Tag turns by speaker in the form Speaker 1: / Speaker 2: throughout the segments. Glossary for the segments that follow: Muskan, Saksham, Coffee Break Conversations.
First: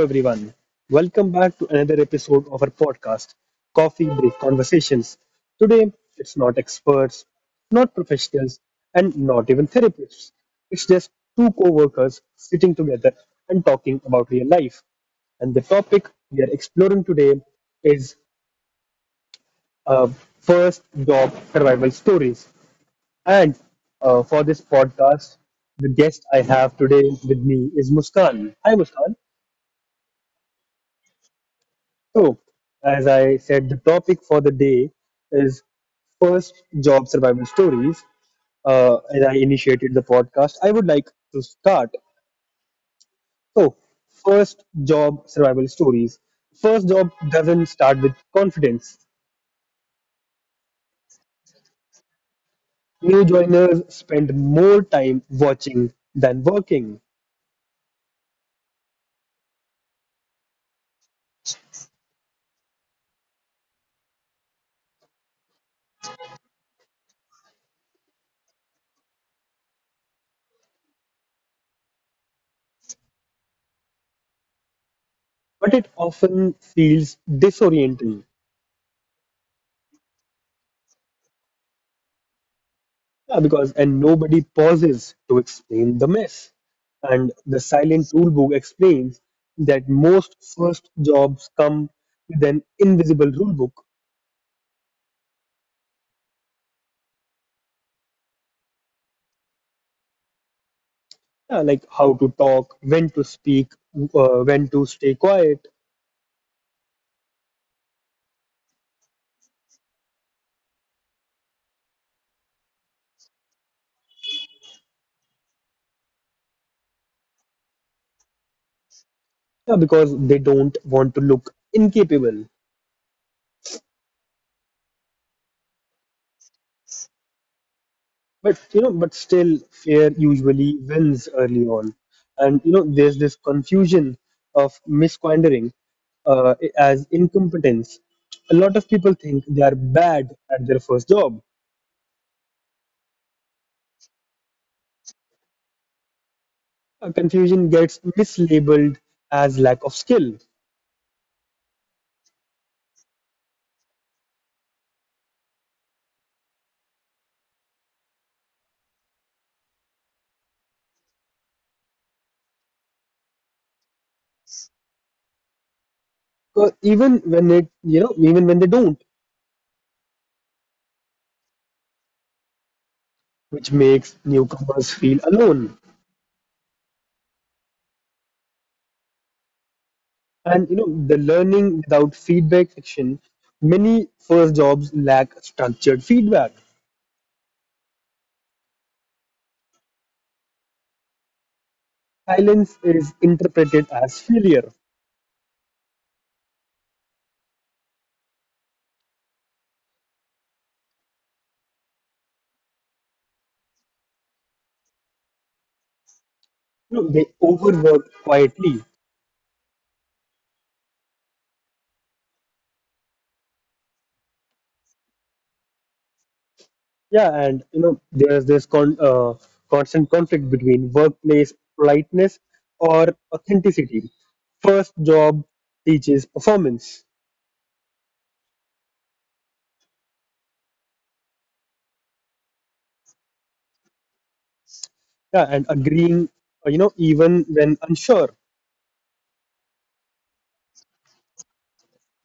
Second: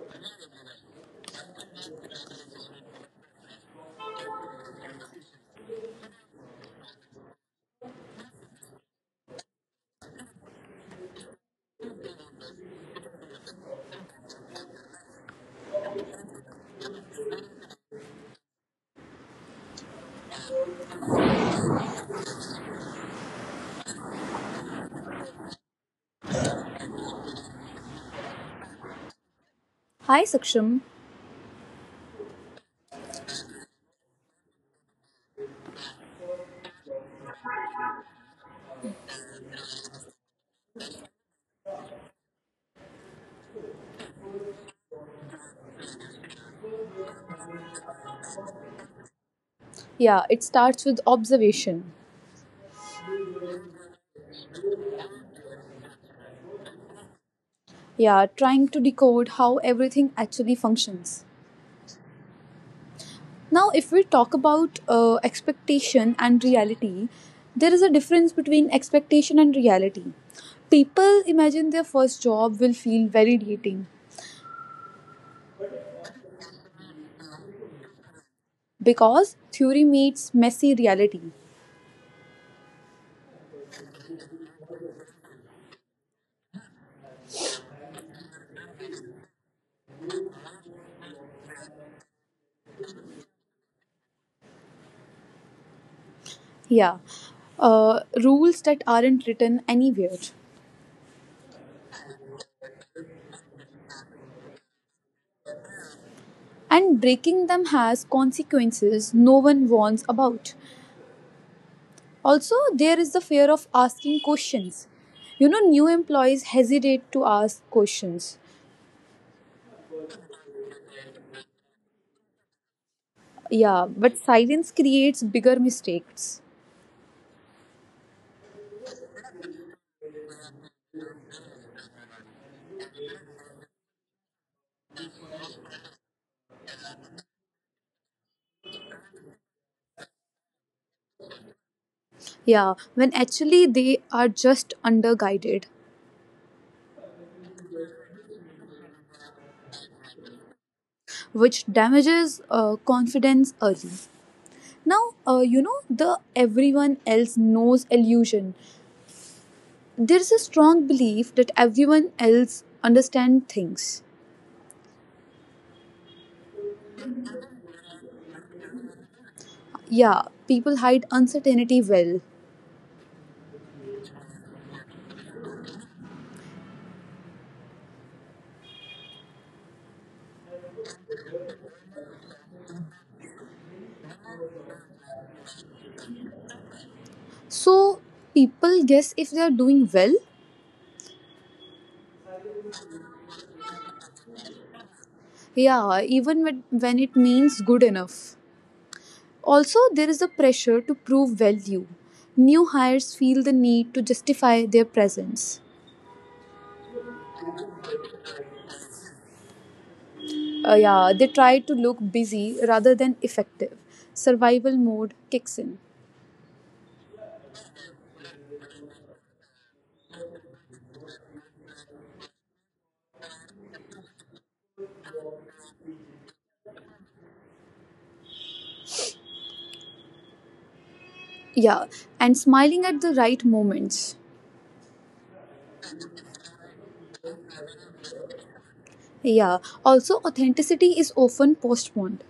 Speaker 1: everyone. Welcome back to another episode of our podcast, Coffee Break Conversations. Today, it's not experts, not professionals, and not even therapists. It's just two co workers sitting together and talking about real life. And the topic we are exploring today is uh, first job survival stories. And For this podcast, the guest I have today with me is Muskan. Hi, Muskan.
Speaker 2: Hi Saksham.
Speaker 1: So, as I said, the topic for the day is first job survival stories. As I initiated the podcast, I would like to start. So, first job survival stories. First job doesn't start with confidence.
Speaker 2: Yeah, it starts with observation.
Speaker 1: New joiners spend more time watching than working,
Speaker 2: Yeah, trying to decode how everything actually functions. Now, if we talk about expectation and reality, there is a difference between expectation and reality. People imagine their first job will feel validating
Speaker 1: but it often feels disorienting.
Speaker 2: because theory meets messy reality.
Speaker 1: Yeah, because and nobody pauses to explain the mess. And the silent rule book explains that most first jobs come with an invisible rule book,
Speaker 2: Yeah, rules that aren't written anywhere.
Speaker 1: yeah, like how to talk, when to speak, when to stay quiet,
Speaker 2: And breaking them has consequences no one warns about. Also, there is the fear of asking questions. You know, new employees hesitate to ask questions.
Speaker 1: yeah, because they don't want to look incapable.
Speaker 2: Yeah, but silence creates bigger mistakes.
Speaker 1: But you know, but still, fear usually wins early on, and you know, there's this confusion of misquandering as incompetence. A lot of people think they are bad at their first job.
Speaker 2: Yeah, when actually they are just underguided,
Speaker 1: A confusion gets mislabeled as lack of skill,
Speaker 2: which damages confidence early. Now, the everyone else knows illusion. There is a strong belief that everyone else understand things.
Speaker 1: even when it, you know, even when they don't,
Speaker 2: Yeah, people hide uncertainty well.
Speaker 1: which makes newcomers feel alone. And you know, the learning without feedback section, many first jobs lack structured feedback
Speaker 2: So people guess if they are doing well.
Speaker 1: silence is interpreted as failure.
Speaker 2: Yeah, even when it means good enough. Also, there is a pressure to prove value. New hires feel the need to justify their presence.
Speaker 1: You know, they overwork quietly.
Speaker 2: Yeah, they try to look busy rather than effective. Survival mode kicks in.
Speaker 1: Yeah, and you know, there's this constant conflict between workplace politeness or authenticity. First job teaches performance.
Speaker 2: Yeah, and smiling at the right moments.
Speaker 1: Yeah, and agreeing, you know, even when unsure.
Speaker 2: Yeah, also, authenticity is often postponed.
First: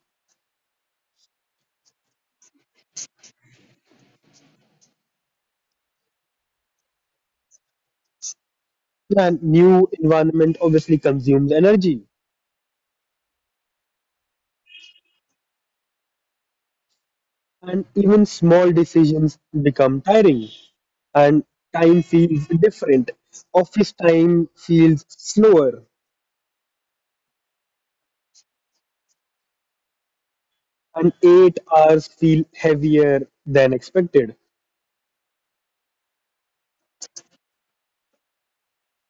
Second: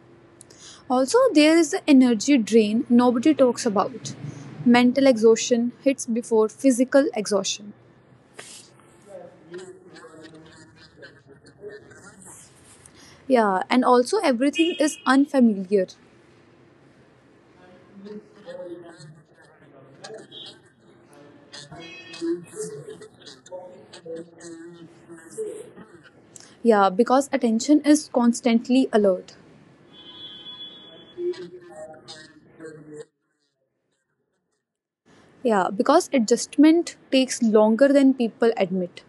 Speaker 2: Also, there is the energy drain nobody talks about. Mental exhaustion hits before physical exhaustion.
Speaker 1: Yeah, and new environment obviously consumes energy,
Speaker 2: Yeah, and also everything is unfamiliar.
Speaker 1: and even small decisions become tiring, and time feels different. Office time feels slower
Speaker 2: Yeah, because attention is constantly alert.
Speaker 1: and 8 hours feel heavier than expected
Speaker 2: Yeah, because adjustment takes longer than people admit.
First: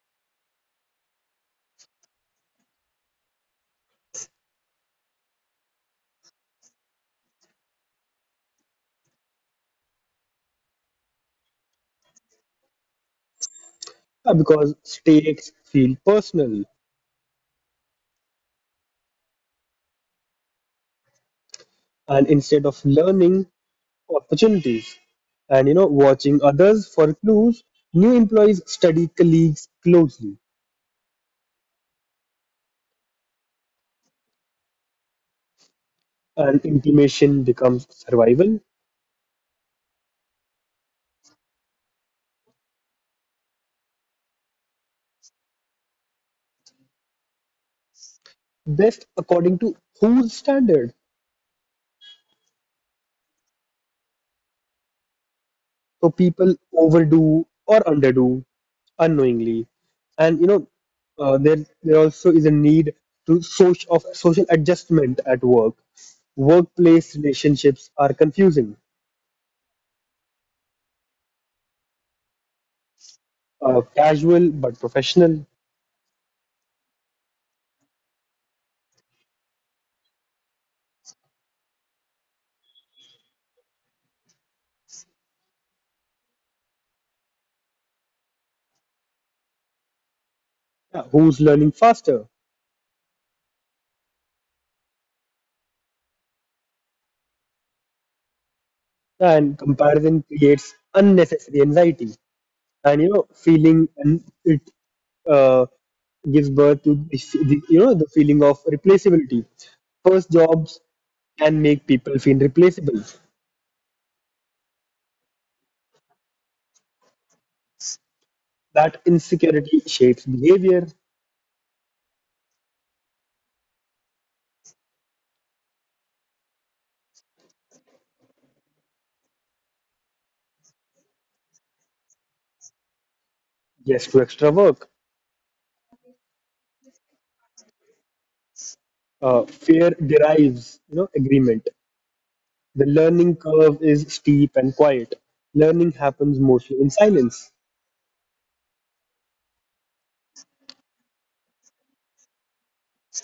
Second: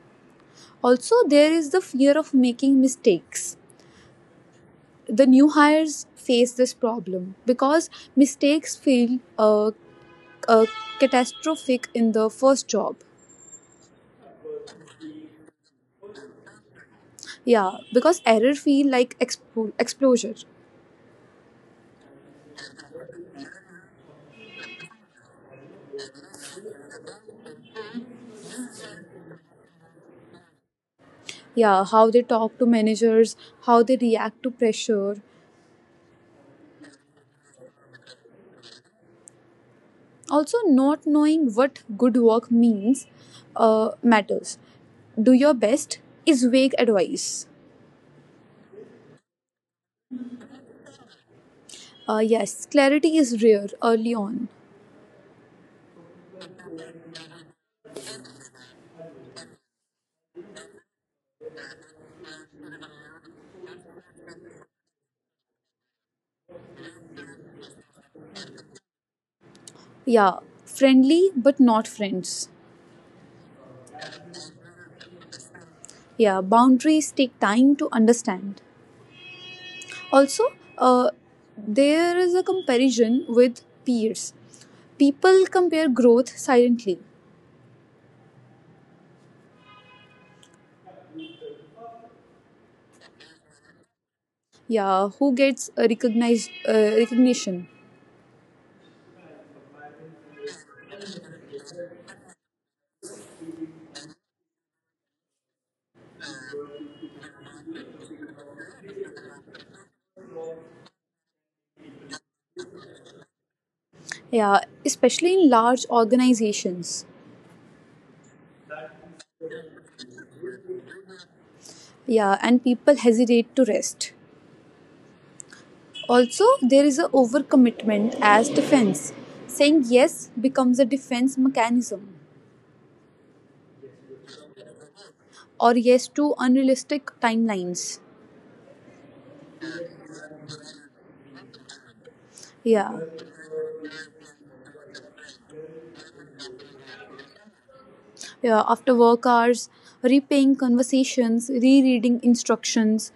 Speaker 2: Also, there is the fear of making mistakes. The new hires face this problem because mistakes feel uh, catastrophic in the first job.
Speaker 1: because stakes feel personal
Speaker 2: Yeah, because error feel like exposure.
Speaker 1: and instead of learning opportunities and you know watching others for clues new employees study colleagues closely
Speaker 2: Yeah, how they talk to managers, how they react to pressure.
Speaker 1: and intimation becomes survival
Speaker 2: Also, not knowing what good work means matters. Do your best is vague advice.
Speaker 1: best according to whose standards.
Speaker 2: Yes, clarity is rare early on.
Speaker 1: So people overdo or underdo unknowingly. And you know, uh, there there also is a need to social of social adjustment at work. Workplace relationships are confusing,
Speaker 2: Yeah, friendly but not friends.
Speaker 1: casual but professional.
Speaker 2: Yeah, boundaries take time to understand. Also, there is a comparison with peers. People compare growth silently.
Speaker 1: Yeah, who's learning faster?
Speaker 2: Yeah, who gets a recognized recognition.
Speaker 1: And comparison creates unnecessary anxiety. And you know feeling and it uh, gives birth to the, the you know the feeling of replaceability. First jobs can make people feel replaceable,
Speaker 2: Yeah, especially in large organizations.
Speaker 1: that insecurity shapes behavior.
Speaker 2: Yeah, and people hesitate to rest. Also, there is a overcommitment as defense. Saying yes becomes a defense mechanism,
Speaker 1: Yes to extra work.
Speaker 2: or yes to unrealistic timelines.
Speaker 1: Fear derives you know agreement. The
Speaker 2: Yeah.
Speaker 1: learning curve is steep and quiet. Learning happens mostly in silence.
Speaker 2: Yeah, after work hours, repaying conversations, rereading instructions.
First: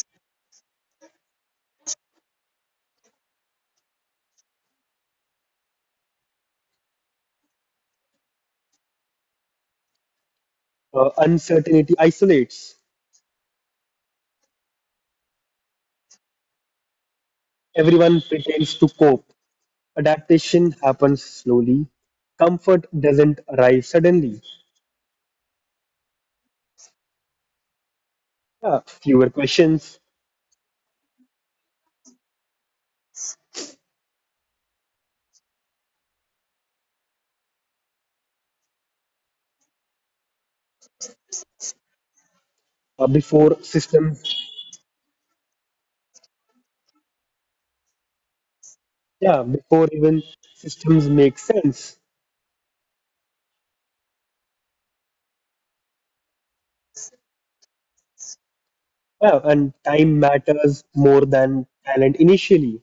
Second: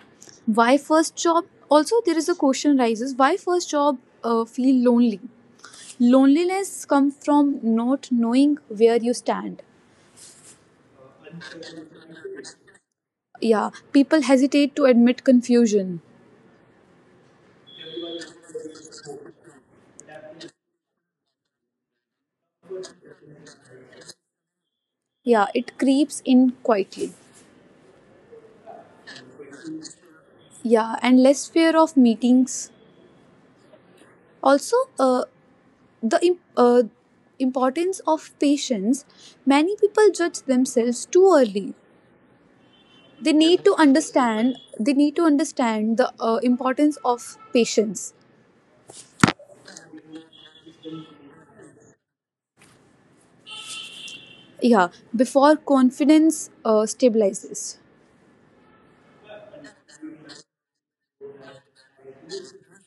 Speaker 2: Why first job Also, there is a question rises, why first job feel lonely. Loneliness comes from not knowing where you stand.
Speaker 1: Uncertainty isolates.
Speaker 2: Yeah, people hesitate to admit confusion.
Speaker 1: Everyone pretends to cope. Adaptation happens slowly. Comfort doesn't arrive suddenly.
Speaker 2: Yeah, it creeps in quietly.
Speaker 1: Yeah, fewer questions.
Speaker 2: Yeah, and less fear of meetings. Also, the im- uh, importance of patience. Many people judge themselves too early. They
Speaker 1: Before
Speaker 2: need to
Speaker 1: systems.
Speaker 2: understand. They need to understand the importance of patience.
Speaker 1: Yeah, before even systems make sense.
Speaker 2: Yeah, before confidence stabilizes.
Speaker 1: Yeah, and time matters more than talent initially.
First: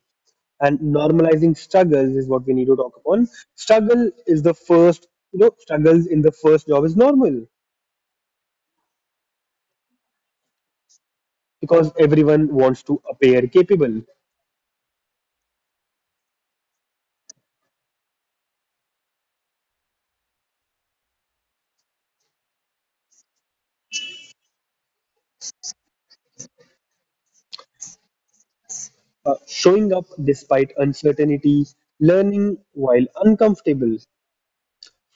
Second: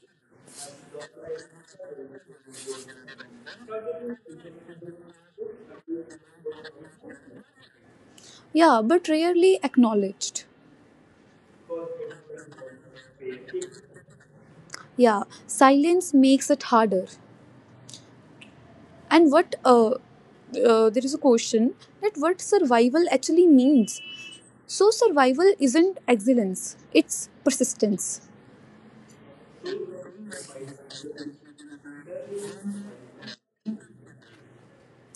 Speaker 1: And normalizing struggles is what we need to talk upon. Struggle is the first, you know, struggles in the first job is normal
Speaker 2: Yeah, but rarely acknowledged.
Speaker 1: because everyone wants to appear capable.
Speaker 2: Yeah, silence makes it harder. And what there is a question that what survival actually means. So survival isn't excellence; it's persistence.
Speaker 1: Showing up despite uncertainty, learning while uncomfortable,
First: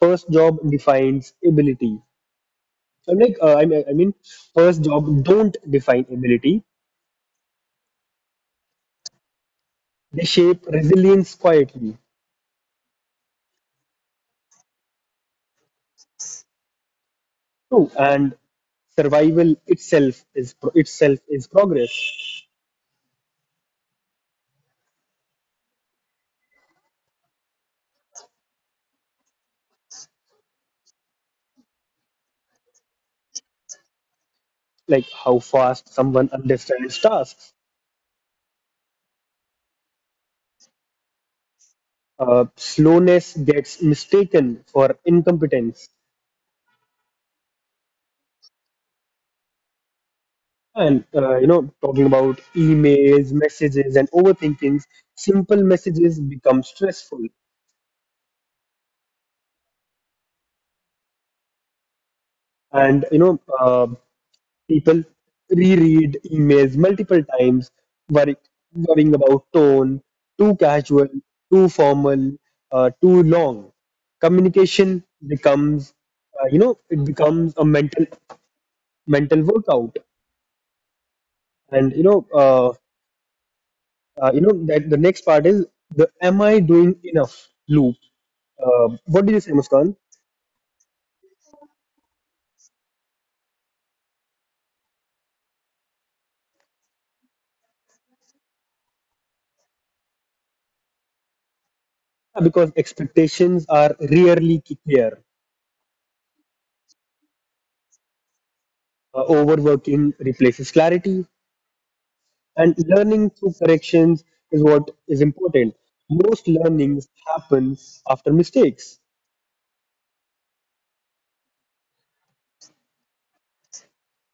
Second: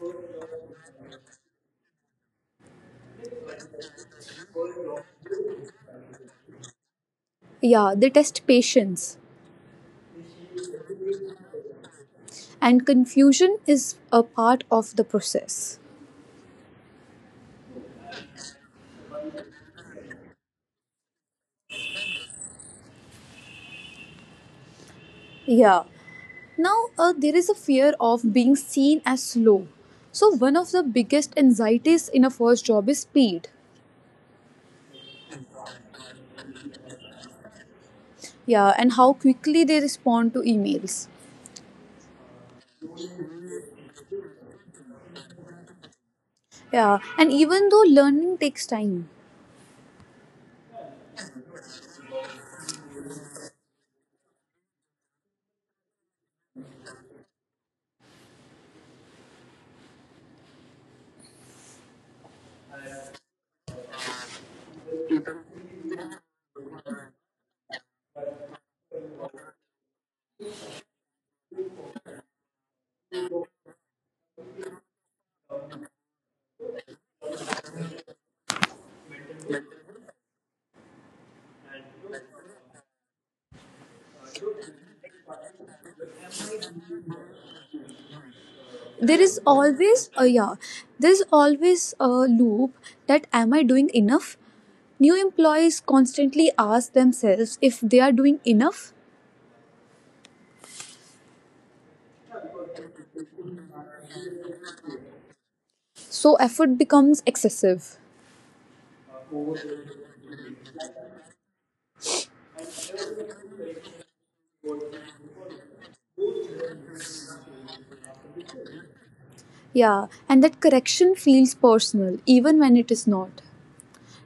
Speaker 1: first job defines ability. I'm like, I mean, first job don't define ability.
Speaker 2: Yeah, they test patience,
Speaker 1: They shape resilience quietly.
Speaker 2: and confusion is a part of the process.
Speaker 1: True, and survival itself is itself is progress.
Speaker 2: Yeah. Now, there is a fear of being seen as slow. So, one of the biggest anxieties in a first job is speed.
Speaker 1: Like how fast someone understands tasks.
Speaker 2: Yeah, and how quickly they respond to emails.
Speaker 1: Slowness gets mistaken for incompetence.
Speaker 2: Yeah, and even though learning takes time,
Speaker 1: And you know, talking about emails, messages, and overthinkings, simple messages become stressful. And people reread emails multiple times, worry, worrying about tone, too casual, too formal, too long. Communication becomes, you know, it becomes a mental workout. And you know that the next part is the "Am I doing enough?" loop. What
Speaker 2: there
Speaker 1: do you
Speaker 2: is
Speaker 1: say, Muskan?
Speaker 2: always a yeah, there's always a loop that am I doing enough? New employees constantly ask themselves if they are doing enough,
Speaker 1: Yeah, because expectations are rarely clear.
Speaker 2: so effort becomes excessive.
Speaker 1: Overworking replaces clarity. And learning through corrections is what is important. Most learnings happen after mistakes.
Speaker 2: Yeah, and that correction feels personal even when it is not.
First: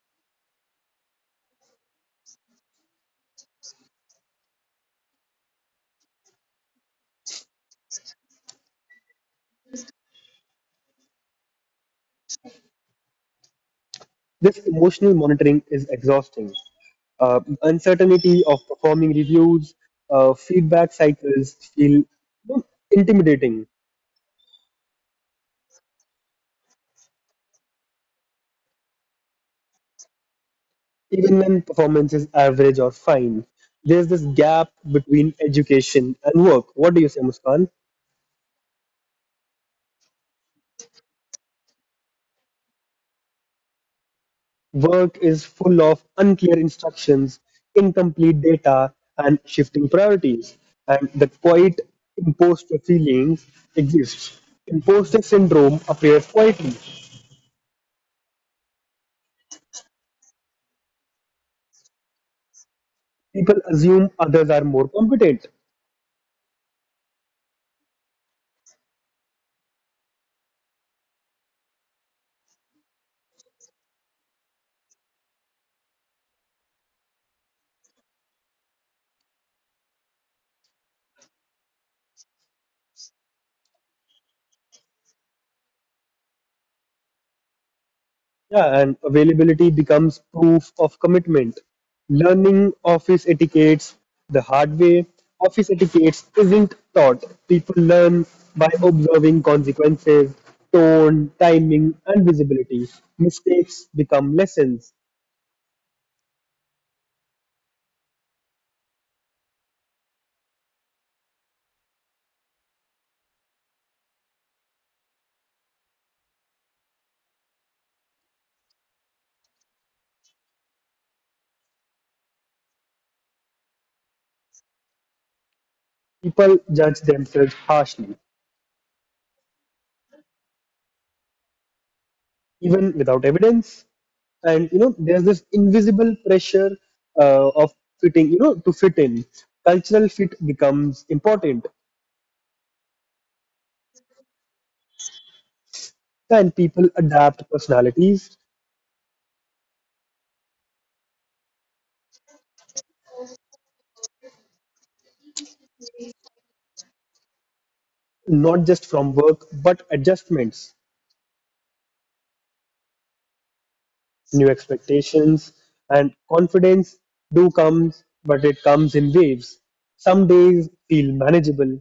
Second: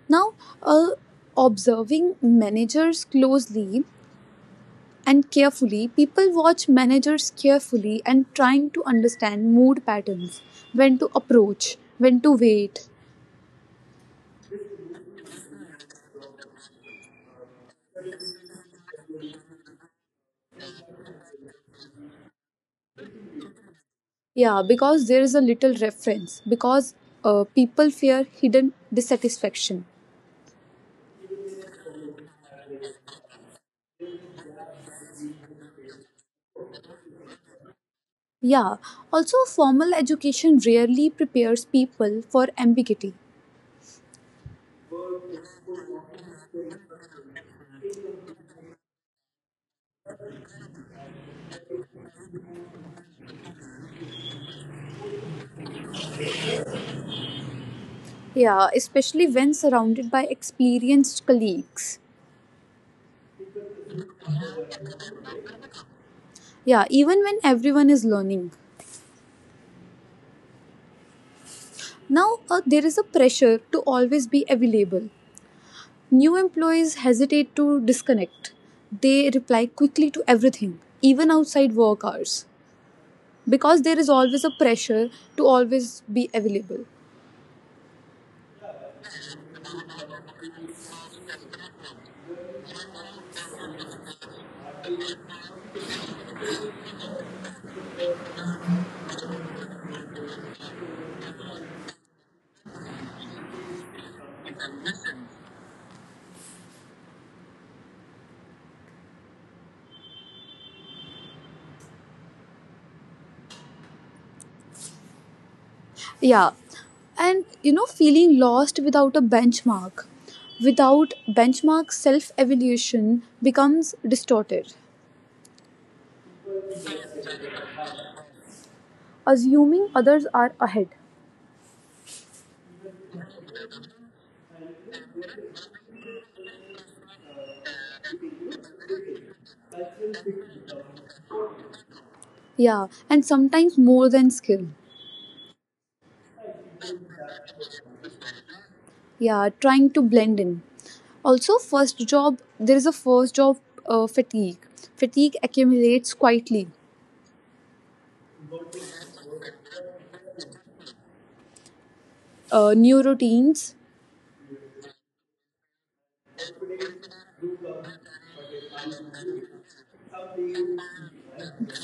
Speaker 2: Now, uh, observing managers closely and carefully, people watch managers carefully and trying to understand mood patterns, when to approach, when to wait.
Speaker 1: This emotional monitoring is exhausting. Uncertainty of performing reviews, feedback cycles feel intimidating,
Speaker 2: Yeah, because there is a little reference, because people fear hidden dissatisfaction.
Speaker 1: even when performance is average or fine. There's this gap between education and work. What do you say, Muskan?
Speaker 2: Yeah, also formal education rarely prepares people for ambiguity.
Speaker 1: Work is full of unclear instructions, incomplete data, and shifting priorities. And the quiet imposter feelings exists. Imposter syndrome appears quietly.
Speaker 2: Yeah, especially when surrounded by experienced colleagues.
Speaker 1: People assume others are more competent.
Speaker 2: Yeah, even when everyone is learning. Now, there is a pressure to always be available. New employees hesitate to disconnect. They reply quickly to everything, even outside work hours, because there is always a pressure to always be available.
Speaker 1: Yeah, and availability becomes proof of commitment. Learning office etiquettes the hard way. Office etiquettes isn't taught. People learn by observing consequences, tone, timing, and visibility. Mistakes become lessons.
Speaker 2: Yeah, and you know, feeling lost without a benchmark, without benchmark self evaluation becomes distorted,
Speaker 1: People judge themselves harshly,
Speaker 2: assuming others are ahead.
Speaker 1: even without evidence. And you know there's this invisible pressure of fitting you know to fit in. Cultural fit becomes important,
Speaker 2: Yeah, and sometimes more than skill.
Speaker 1: and people adapt personalities
Speaker 2: Yeah, trying to blend in. Also, first job there is a first job fatigue Fatigue accumulates quietly,
Speaker 1: not just from work but adjustments,
Speaker 2: new routines.
Speaker 1: new expectations. And confidence do comes but it comes in waves, some days feel manageable.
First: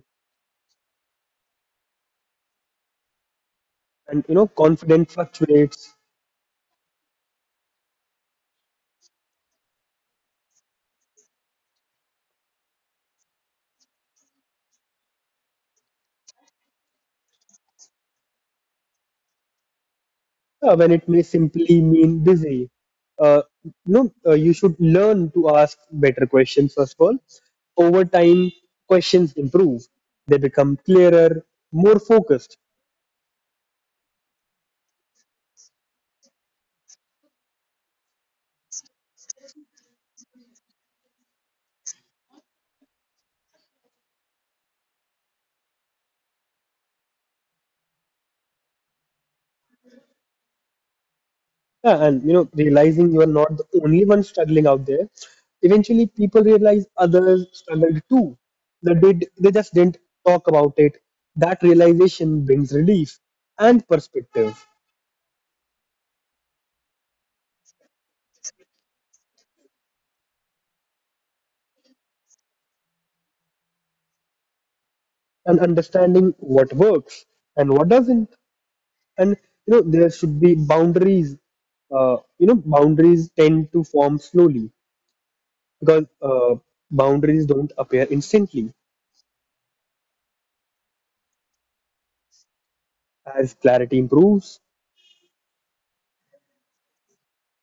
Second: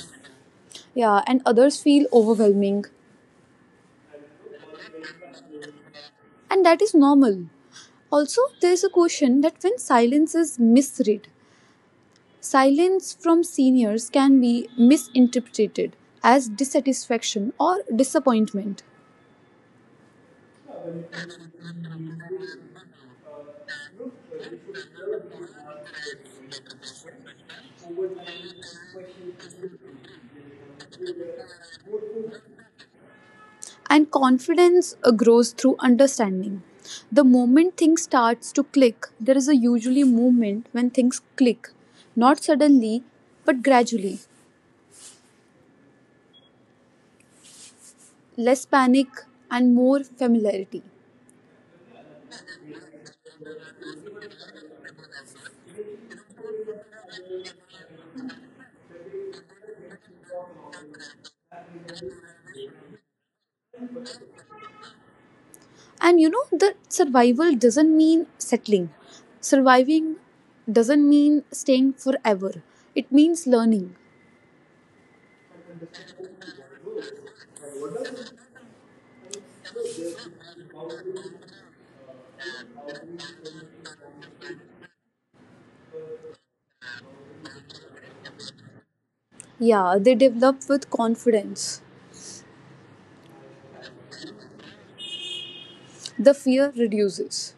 Speaker 2: Yeah, and others feel overwhelming,
Speaker 1: And you know confidence fluctuates
Speaker 2: and that is normal. Also, there is a question that when silence is misread, silence from seniors can be misinterpreted as dissatisfaction or disappointment.
Speaker 1: when it may simply mean busy. You should learn to ask better questions first of all. Over time questions improve, they become clearer, more focused.
Speaker 2: And confidence grows through understanding. The moment things starts to click, there is a usually movement when things click, not suddenly, but gradually. Less panic and more familiarity.
Speaker 1: Yeah, and you know, realizing you are not the only one struggling out there, eventually people realize others struggled too. They did, they just didn't talk about it. That realization brings relief and perspective
Speaker 2: And you know the survival doesn't mean settling. Surviving doesn't mean staying forever. It means learning.
Speaker 1: and understanding what works and what doesn't. And you know, there should be boundaries. You know, boundaries tend to form slowly because boundaries don't appear instantly.
Speaker 2: Yeah, they develop with confidence.
Speaker 1: As clarity improves,
Speaker 2: The fear reduces.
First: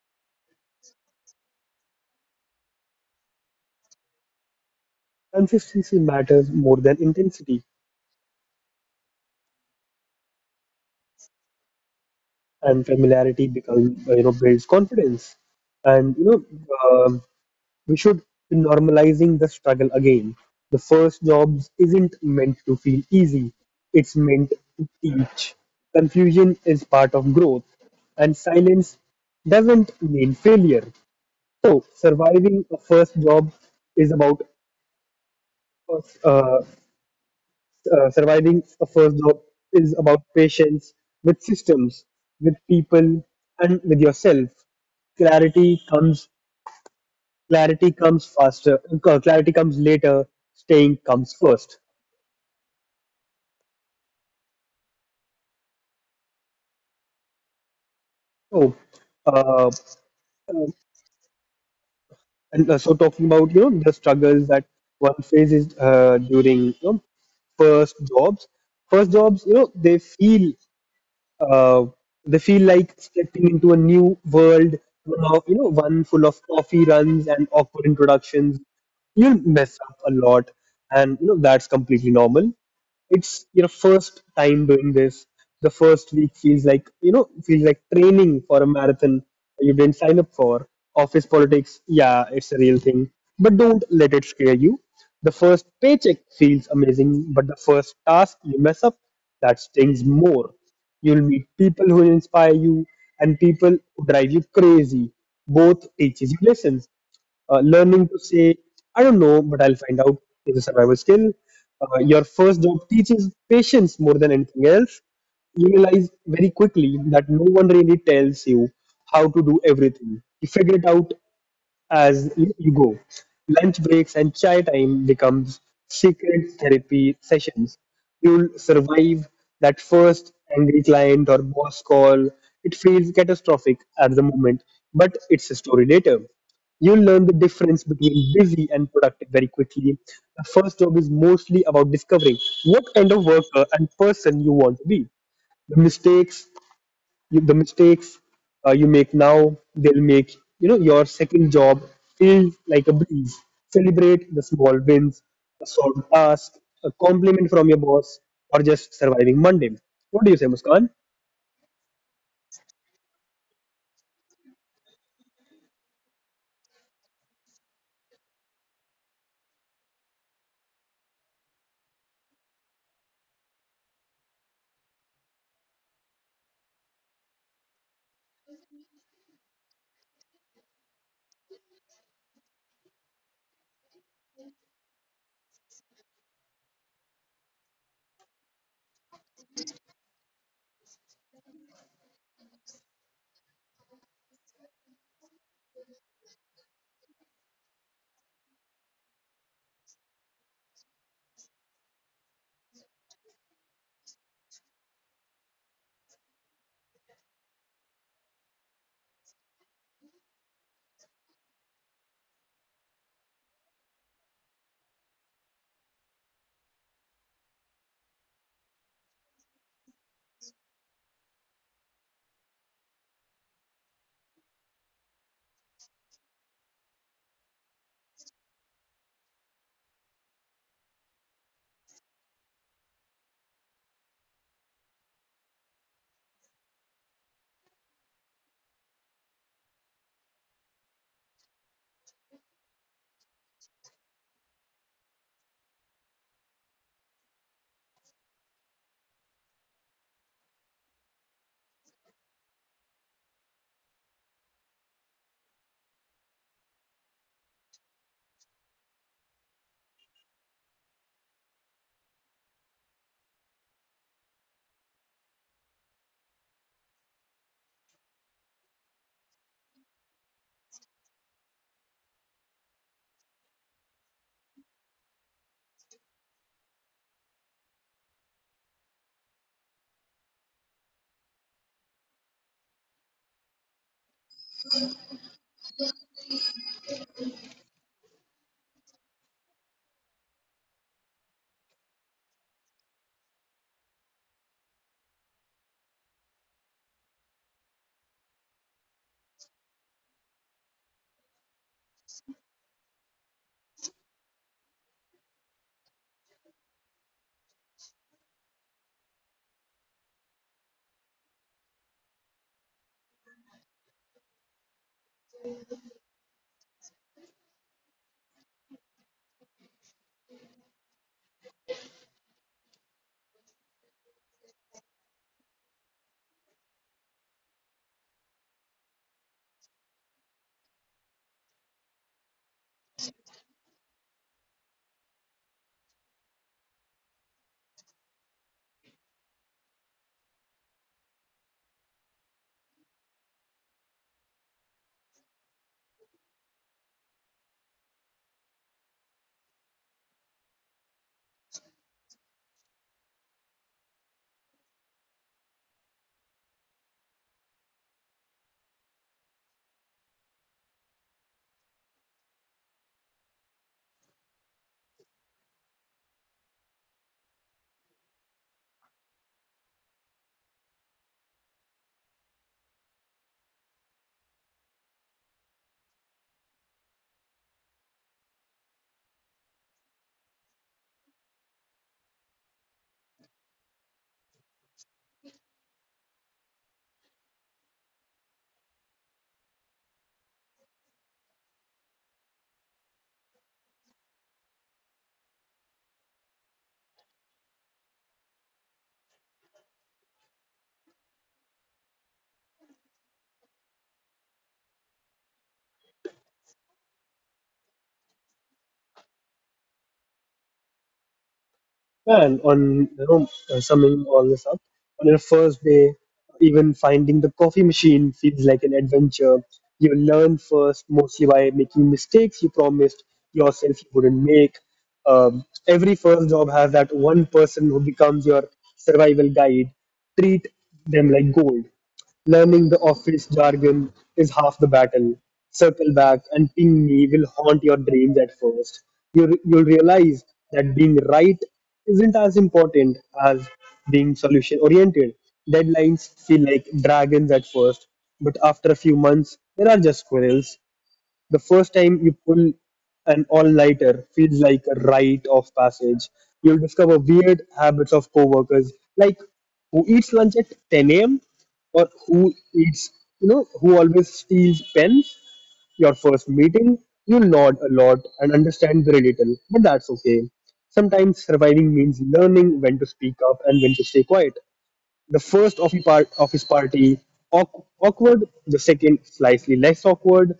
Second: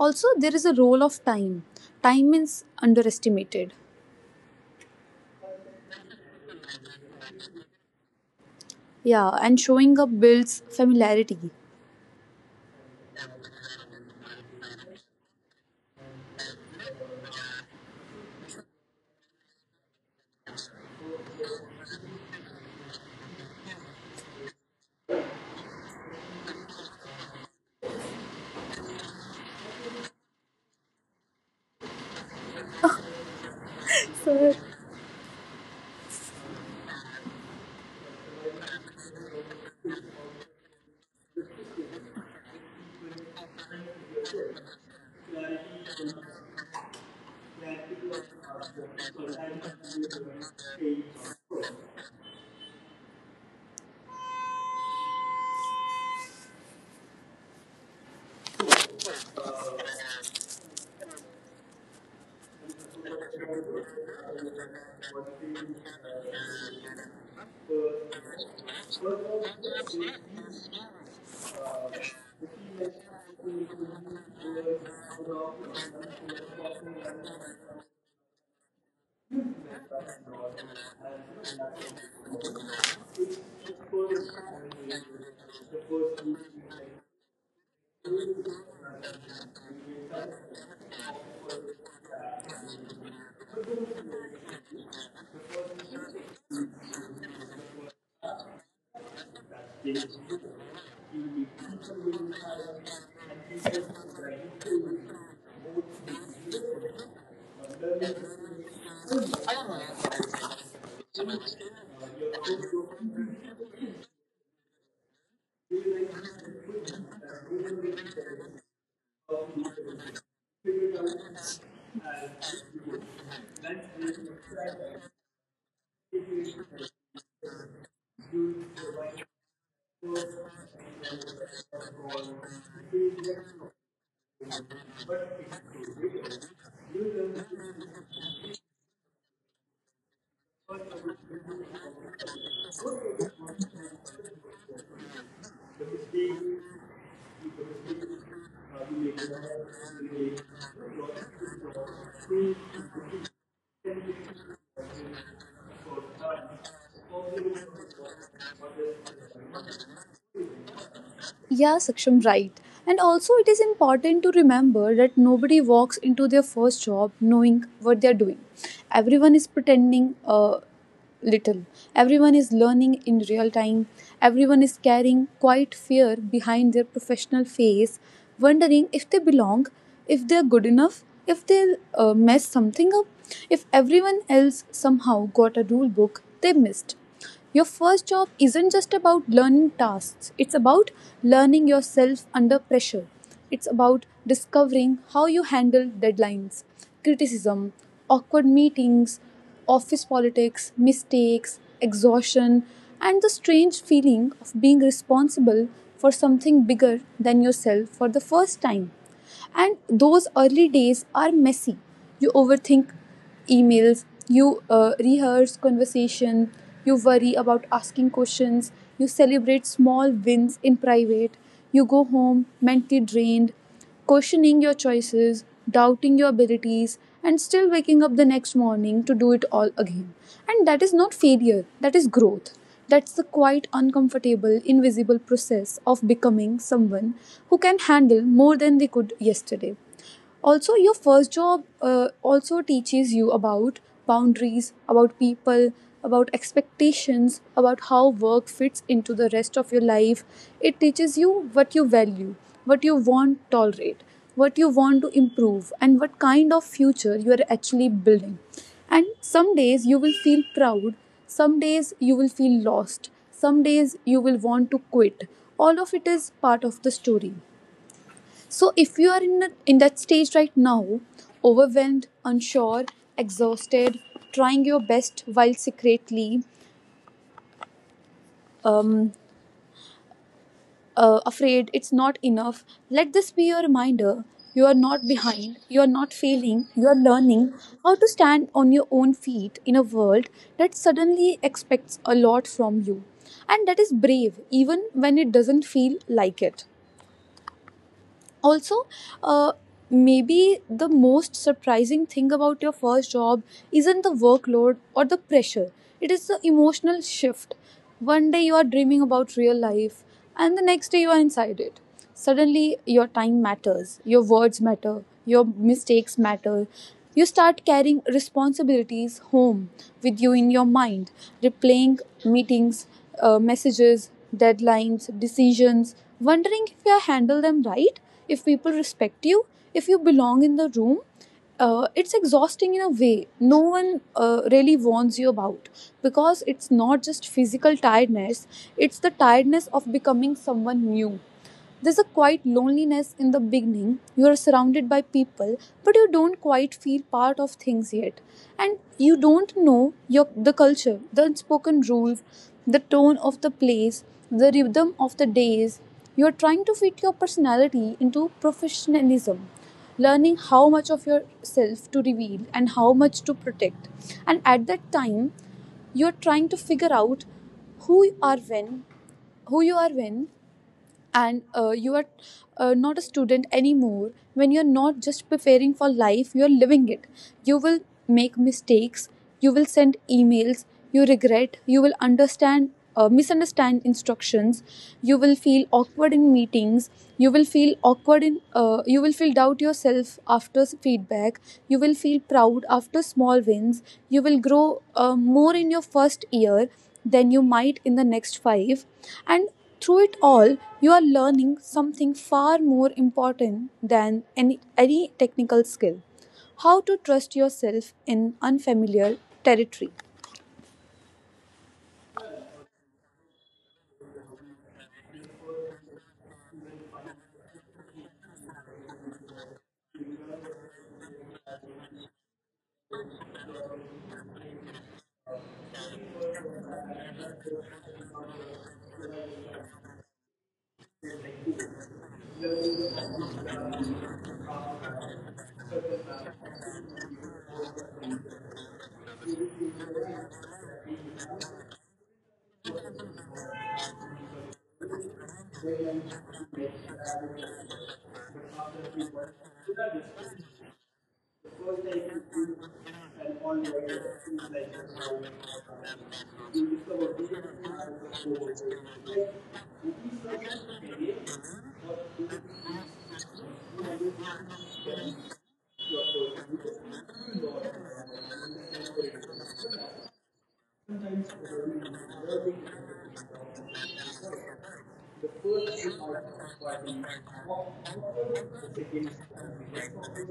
Speaker 2: Also, there is a role of time. Time is underestimated.
Speaker 1: consistency matters more than intensity
Speaker 2: Yeah, and showing up builds familiarity.
Speaker 1: and familiarity becomes you know builds confidence. And you know um we should be normalizing the struggle again. The first jobs isn't meant to feel easy, it's meant to teach. Confusion is part of growth and silence doesn't mean failure. So surviving a first job is about
Speaker 2: Sir.
Speaker 1: uh, surviving a first job is about patience with systems, with people, and with yourself. Clarity comes clarity comes faster. Clarity comes later. Staying comes first. So, uh, uh, and so talking about you know the struggles that one faces during you know, first jobs. First jobs, you know, uh, they feel like stepping into a new world, full of, you know, one full of coffee runs and awkward introductions. You'll mess up a lot, and you know that's completely normal, it's your first time doing this. The first week feels like you know feels like training for a marathon you didn't sign up for. Office politics, yeah, it's a real thing, but don't let it scare you. The first paycheck feels amazing but the first task you mess up, that stings more. You'll meet people who inspire you and people who drive you crazy, both teaches you lessons. Learning to say, I don't know, but I'll find out is a survival skill. Your first job teaches patience more than anything else. You realize very quickly that no one really tells you how to do everything. You figure it out as you go. Lunch breaks and chai time becomes secret therapy sessions. You'll survive that first angry client or boss call. It feels catastrophic at the moment, but it's a story later. You'll learn the difference between busy and productive very quickly. The first job is mostly about discovering what kind of worker and person you want to be. the mistakes the mistakes you make now, they'll make you know your second job feel like a breeze. Celebrate the small wins, a solved task, a compliment from your boss, or just surviving Monday. What do you say, Muskan?
Speaker 2: Yeah, Saksham, right. And also, it is important to remember that nobody walks into their first job knowing what they're doing. Everyone is pretending a little, everyone is learning in real time, everyone is carrying quite fear behind their professional face, wondering if they belong, if they're good enough, if they'll mess something up. If everyone else somehow got a rule book they missed, your first job isn't just about learning tasks, it's about learning yourself under pressure. It's about discovering how you handle deadlines, criticism, awkward meetings, office politics, mistakes, exhaustion, and the strange feeling of being responsible for something bigger than yourself for the first time. And those early days are messy. You overthink emails, you rehearse conversation, you worry about asking questions, you celebrate small wins in private, you go home mentally drained, questioning your choices, doubting your abilities, and still waking up the next morning to do it all again. And that is not failure, that is growth. That's the quite uncomfortable, invisible process of becoming someone who can handle more than they could yesterday. Also, your first job also teaches you about boundaries, about people, about expectations, about how work fits into the rest of your life. It teaches you what you value, what you want to tolerate, what you want to improve, and what kind of future you are actually building. And some days you will feel proud, some days you will feel lost, some days you will want to quit. All of it is part of the story. So if you are in that stage right now, overwhelmed, unsure, exhausted, trying your best while secretly um, afraid it's not enough, let this be your reminder. You are not behind. You are not failing. You are learning how to stand on your own feet in a world that suddenly expects a lot from you. And that is brave, even when it doesn't feel like it. Also, uh, maybe the most surprising thing about your first job isn't the workload or the pressure, it is the emotional shift. One day you are dreaming about real life, and the next day you are inside it. Suddenly your time matters, your words matter, your mistakes matter. You start carrying responsibilities home with you in your mind, replaying meetings, messages, deadlines, decisions, wondering if you handle them right, if people respect you, if you belong in the room. It's exhausting in a way no one really warns you about, because it's not just physical tiredness, it's the tiredness of becoming someone new. There's a quite loneliness in the beginning. You are surrounded by people, but you don't quite feel part of things yet. And you don't know your the culture, the unspoken rules, the tone of the place, the rhythm of the days. You're trying to fit your personality into professionalism, learning how much of yourself to reveal and how much to protect. And at that time, you're trying to figure out who you are when, who you are when and you are not a student anymore, when you're not just preparing for life, you're living it. You will make mistakes, you will send emails you regret, you will understand misunderstand instructions, you will feel awkward in meetings, you will feel awkward in you will feel doubt yourself after feedback, you will feel proud after small wins. You will grow more in your first year than you might in the next five, and through it all, you are learning something far more important than any technical skill: how to trust yourself in unfamiliar territory.
Speaker 1: And on you know, summing all this up, on your first day, even finding the coffee machine feels like an adventure. You learn first mostly by making mistakes you promised yourself you wouldn't make. Every first job has that one person who becomes your survival guide. Treat them like gold. Learning the office jargon is half the battle. Circle back and ping me will haunt your dreams at first. You'll realize that being right isn't as important as being solution oriented. Deadlines feel like dragons at first, but after a few months, there are just squirrels. The first time you pull an all nighter feels like a rite of passage. You'll discover weird habits of coworkers, like who eats lunch at 10 a.m. or who eats, you know, who always steals pens. Your first meeting, you nod a lot and understand very little, but that's okay. Sometimes surviving means learning when to speak up and when to stay quiet. The first of, he part, of his party, awkward, the second, slightly less awkward.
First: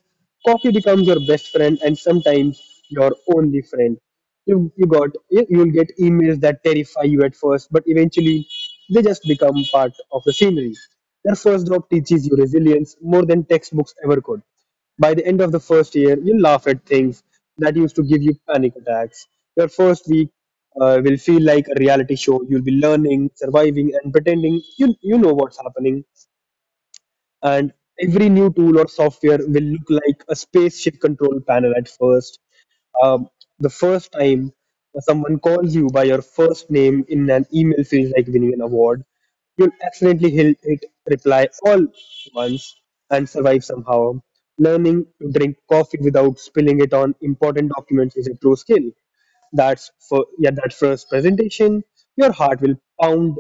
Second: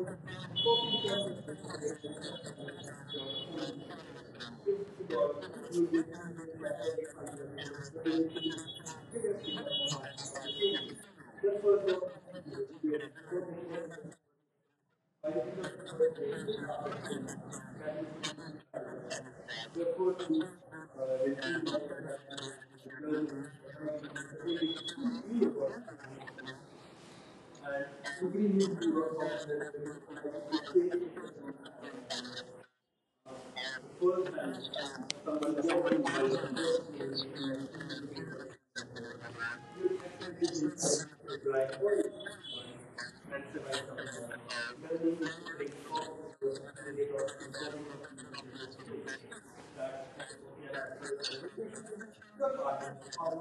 Speaker 1: Coffee becomes your best friend and sometimes your only friend. You'll get emails that terrify you at first, but eventually they just become part of the scenery. Their first drop teaches you resilience more than textbooks ever could. By the end of the first year, you laugh at things that used to give you panic attacks. Your first week will feel like a reality show. You'll be learning, surviving, and pretending you you know what's happening. And every new tool or software will look like a spaceship control panel at first. um, the first time someone calls you by your first name in an email feels like winning an award. You'll accidentally hit reply all once and survive somehow. Learning to drink coffee without spilling it on important documents is a true skill. That's for yeah, that first presentation, your heart will pound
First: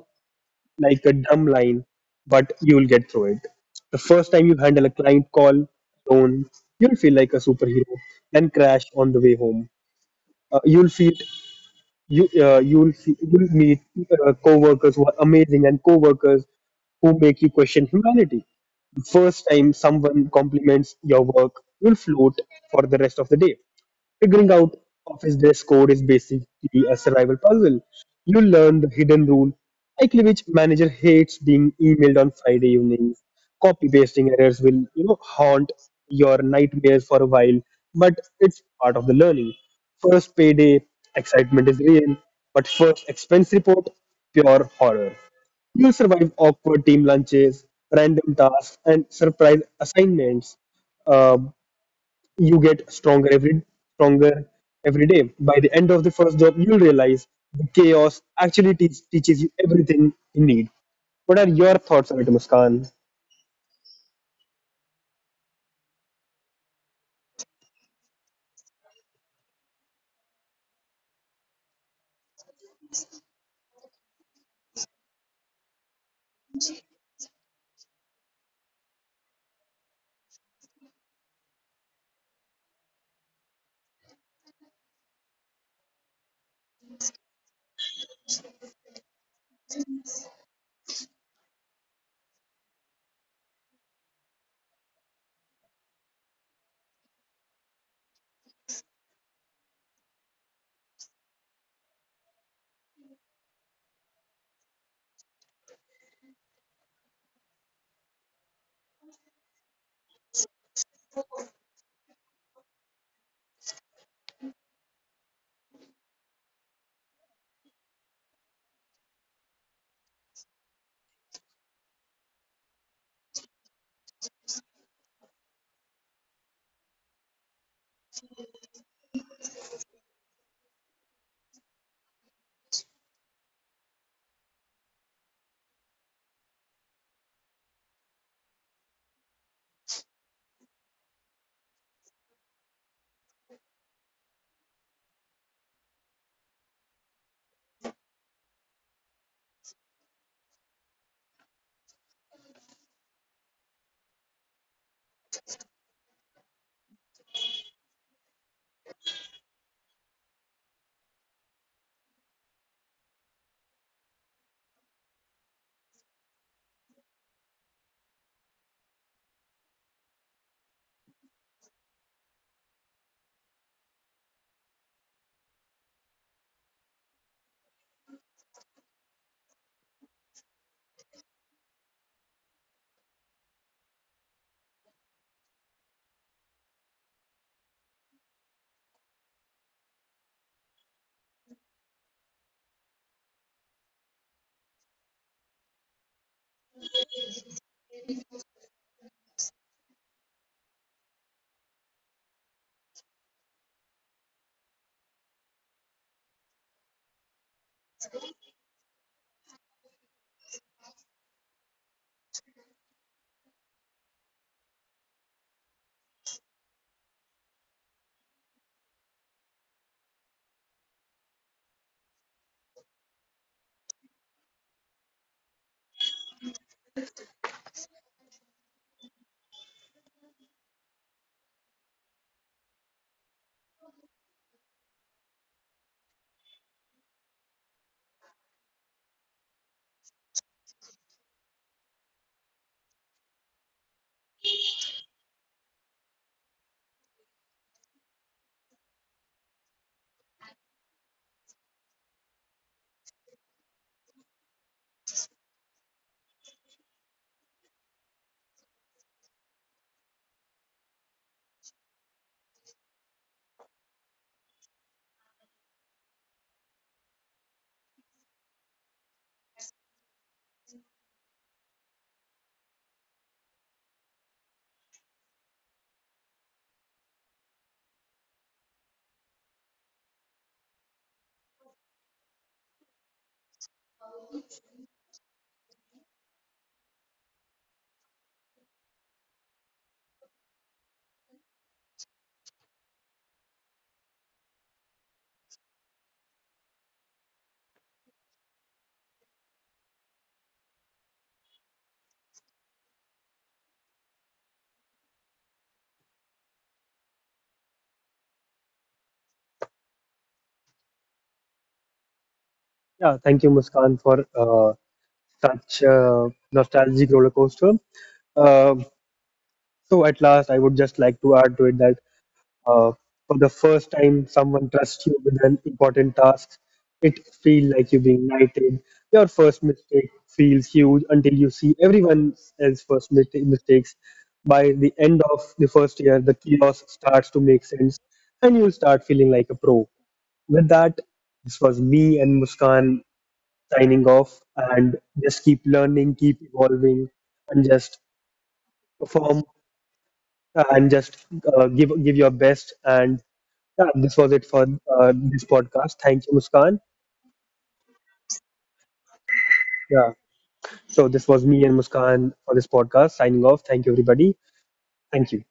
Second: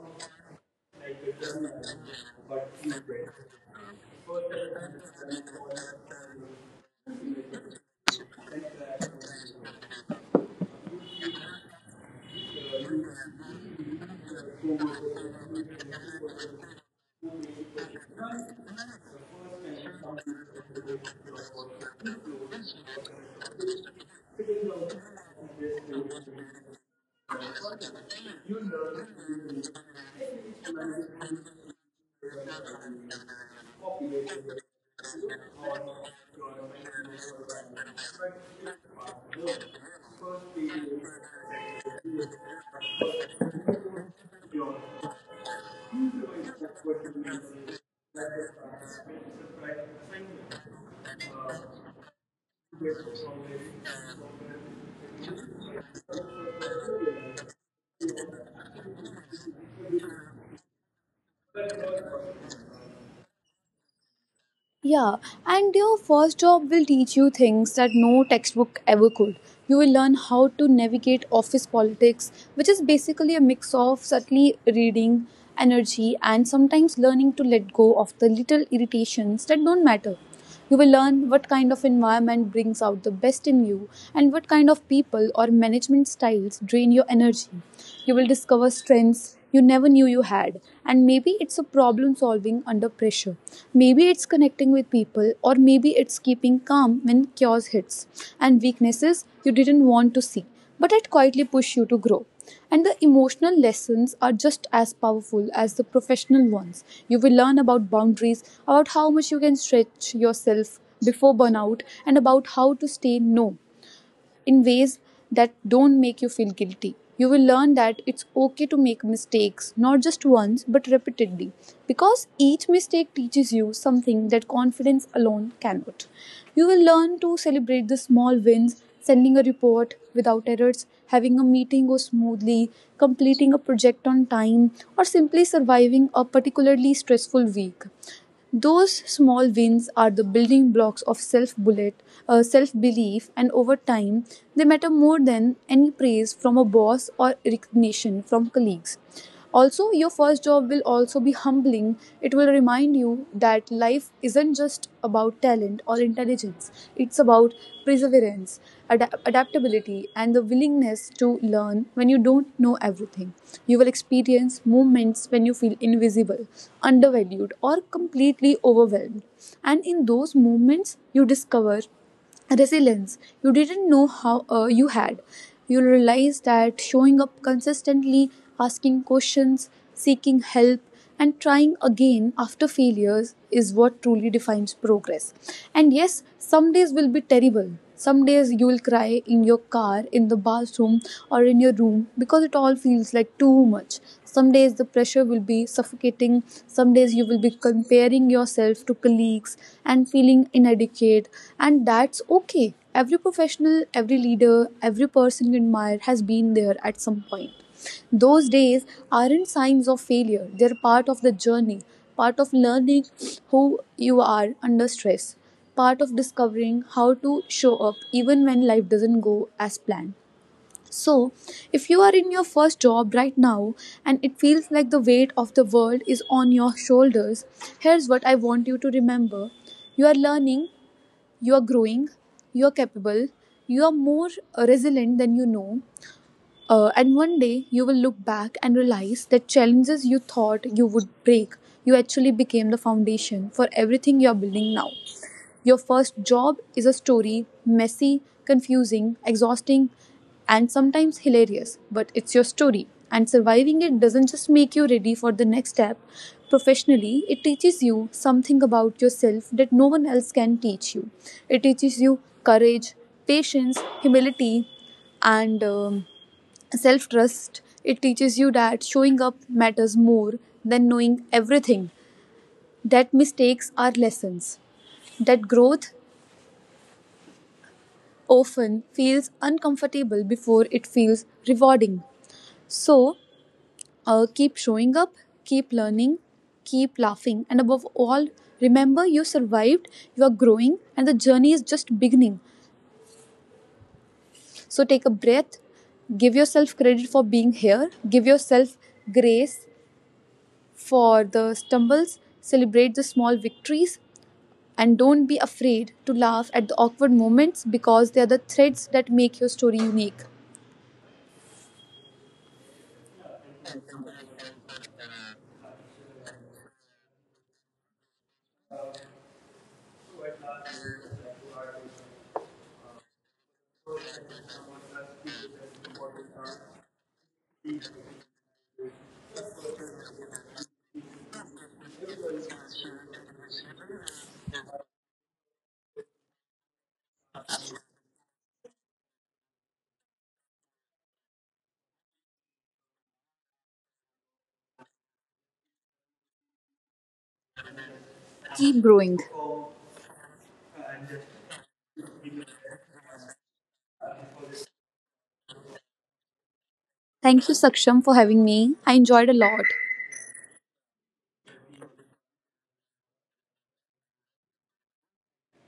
Speaker 1: like a dumb line, but you'll get through it. The first time you handle a client call alone, you'll feel like a superhero and crash on the way home. You'll see it you you'll see You'll meet co-workers who are amazing and co-workers who make you question humanity. The first time someone compliments your work, you'll float for the rest of the day. Figuring out office dress code is basically a survival puzzle. You learn the hidden rule, likely which manager hates being emailed on Friday evenings. Copy pasting errors will, you know, haunt your nightmares for a while, but it's part of the learning. First payday, excitement is real, but first expense report, pure horror. You'll survive awkward team lunches, random tasks, and surprise assignments. Uh, you get stronger every day. By the end of the first job, you'll realize the chaos actually teaches you everything you need. What are your thoughts on it, Muskan?
Speaker 2: Yeah, and your first job will teach you things that no textbook ever could. You will learn how to navigate office politics, which is basically a mix of subtly reading, energy, and sometimes learning to let go of the little irritations that don't matter. You will learn what kind of environment brings out the best in you and what kind of people or management styles drain your energy. You will discover strengths you never knew you had, and maybe it's a problem solving under pressure. Maybe it's connecting with people, or maybe it's keeping calm when chaos hits, and weaknesses you didn't want to see but it quietly pushes you to grow. And the emotional lessons are just as powerful as the professional ones. You will learn about boundaries, about how much you can stretch yourself before burnout, and about how to stay no in ways that don't make you feel guilty. You will learn that it's okay to make mistakes, not just once, but repeatedly, because each mistake teaches you something that confidence alone cannot. You will learn to celebrate the small wins, sending a report without errors, having a meeting go smoothly, completing a project on time, or simply surviving a particularly stressful week. Those small wins are the building blocks of self-belief, and over time, they matter more than any praise from a boss or recognition from colleagues. Also, your first job will also be humbling. It will remind you that life isn't just about talent or intelligence. It's about perseverance, adaptability, and the willingness to learn when you don't know everything. You will experience moments when you feel invisible, undervalued, or completely overwhelmed. And in those moments, you discover resilience you didn't know how you had. You realize that showing up consistently, asking questions, seeking help, and trying again after failures is what truly defines progress. And yes, some days will be terrible. Some days you will cry in your car, in the bathroom, or in your room because it all feels like too much. Some days the pressure will be suffocating. Some days you will be comparing yourself to colleagues and feeling inadequate. And that's okay. Every professional, every leader, every person you admire has been there at some point. Those days aren't signs of failure, they're part of the journey, part of learning who you are under stress, part of discovering how to show up even when life doesn't go as planned. So, if you are in your first job right now and it feels like the weight of the world is on your shoulders, here's what I want you to remember: you are learning, you are growing, you are capable, you are more resilient than you know, and one day you will look back and realize that challenges you thought you would break, you actually became the foundation for everything you are building now. Your first job is a story, messy, confusing, exhausting, and sometimes hilarious, but it's your story. And surviving it doesn't just make you ready for the next step professionally, it teaches you something about yourself that no one else can teach you. It teaches you courage, patience, humility, and self trust. It teaches you that showing up matters more than knowing everything, that mistakes are lessons, that growth often feels uncomfortable before it feels rewarding. So, keep showing up, keep learning, keep laughing, and above all, remember: you survived, you are growing, and the journey is just beginning. So, take a breath, give yourself credit for being here, give yourself grace for the stumbles, celebrate the small victories, and don't be afraid to laugh at the awkward moments because they are the threads that make your story unique.
Speaker 1: Yeah, thank you, Muskan, for such nostalgic roller coaster. Uh, so at last, I would just like to add to it that uh, for the first time someone trusts you with an important task, it feels like you're being knighted. Your first mistake feels huge until you see everyone else's mistakes. By the end of the first year the chaos starts to make sense and you'll start feeling like a pro. With that, this was me and Muskan signing off, and just keep learning, keep evolving, and just
Speaker 2: Keep growing.
Speaker 1: perform, and just give your best. And yeah, this was it for this podcast. Thank you, Muskan.
Speaker 2: Thank you, Saksham, for having me. I enjoyed a lot.
Speaker 1: Yeah. So this was me and Muskan for this podcast. Signing off. Thank you, everybody. Thank you.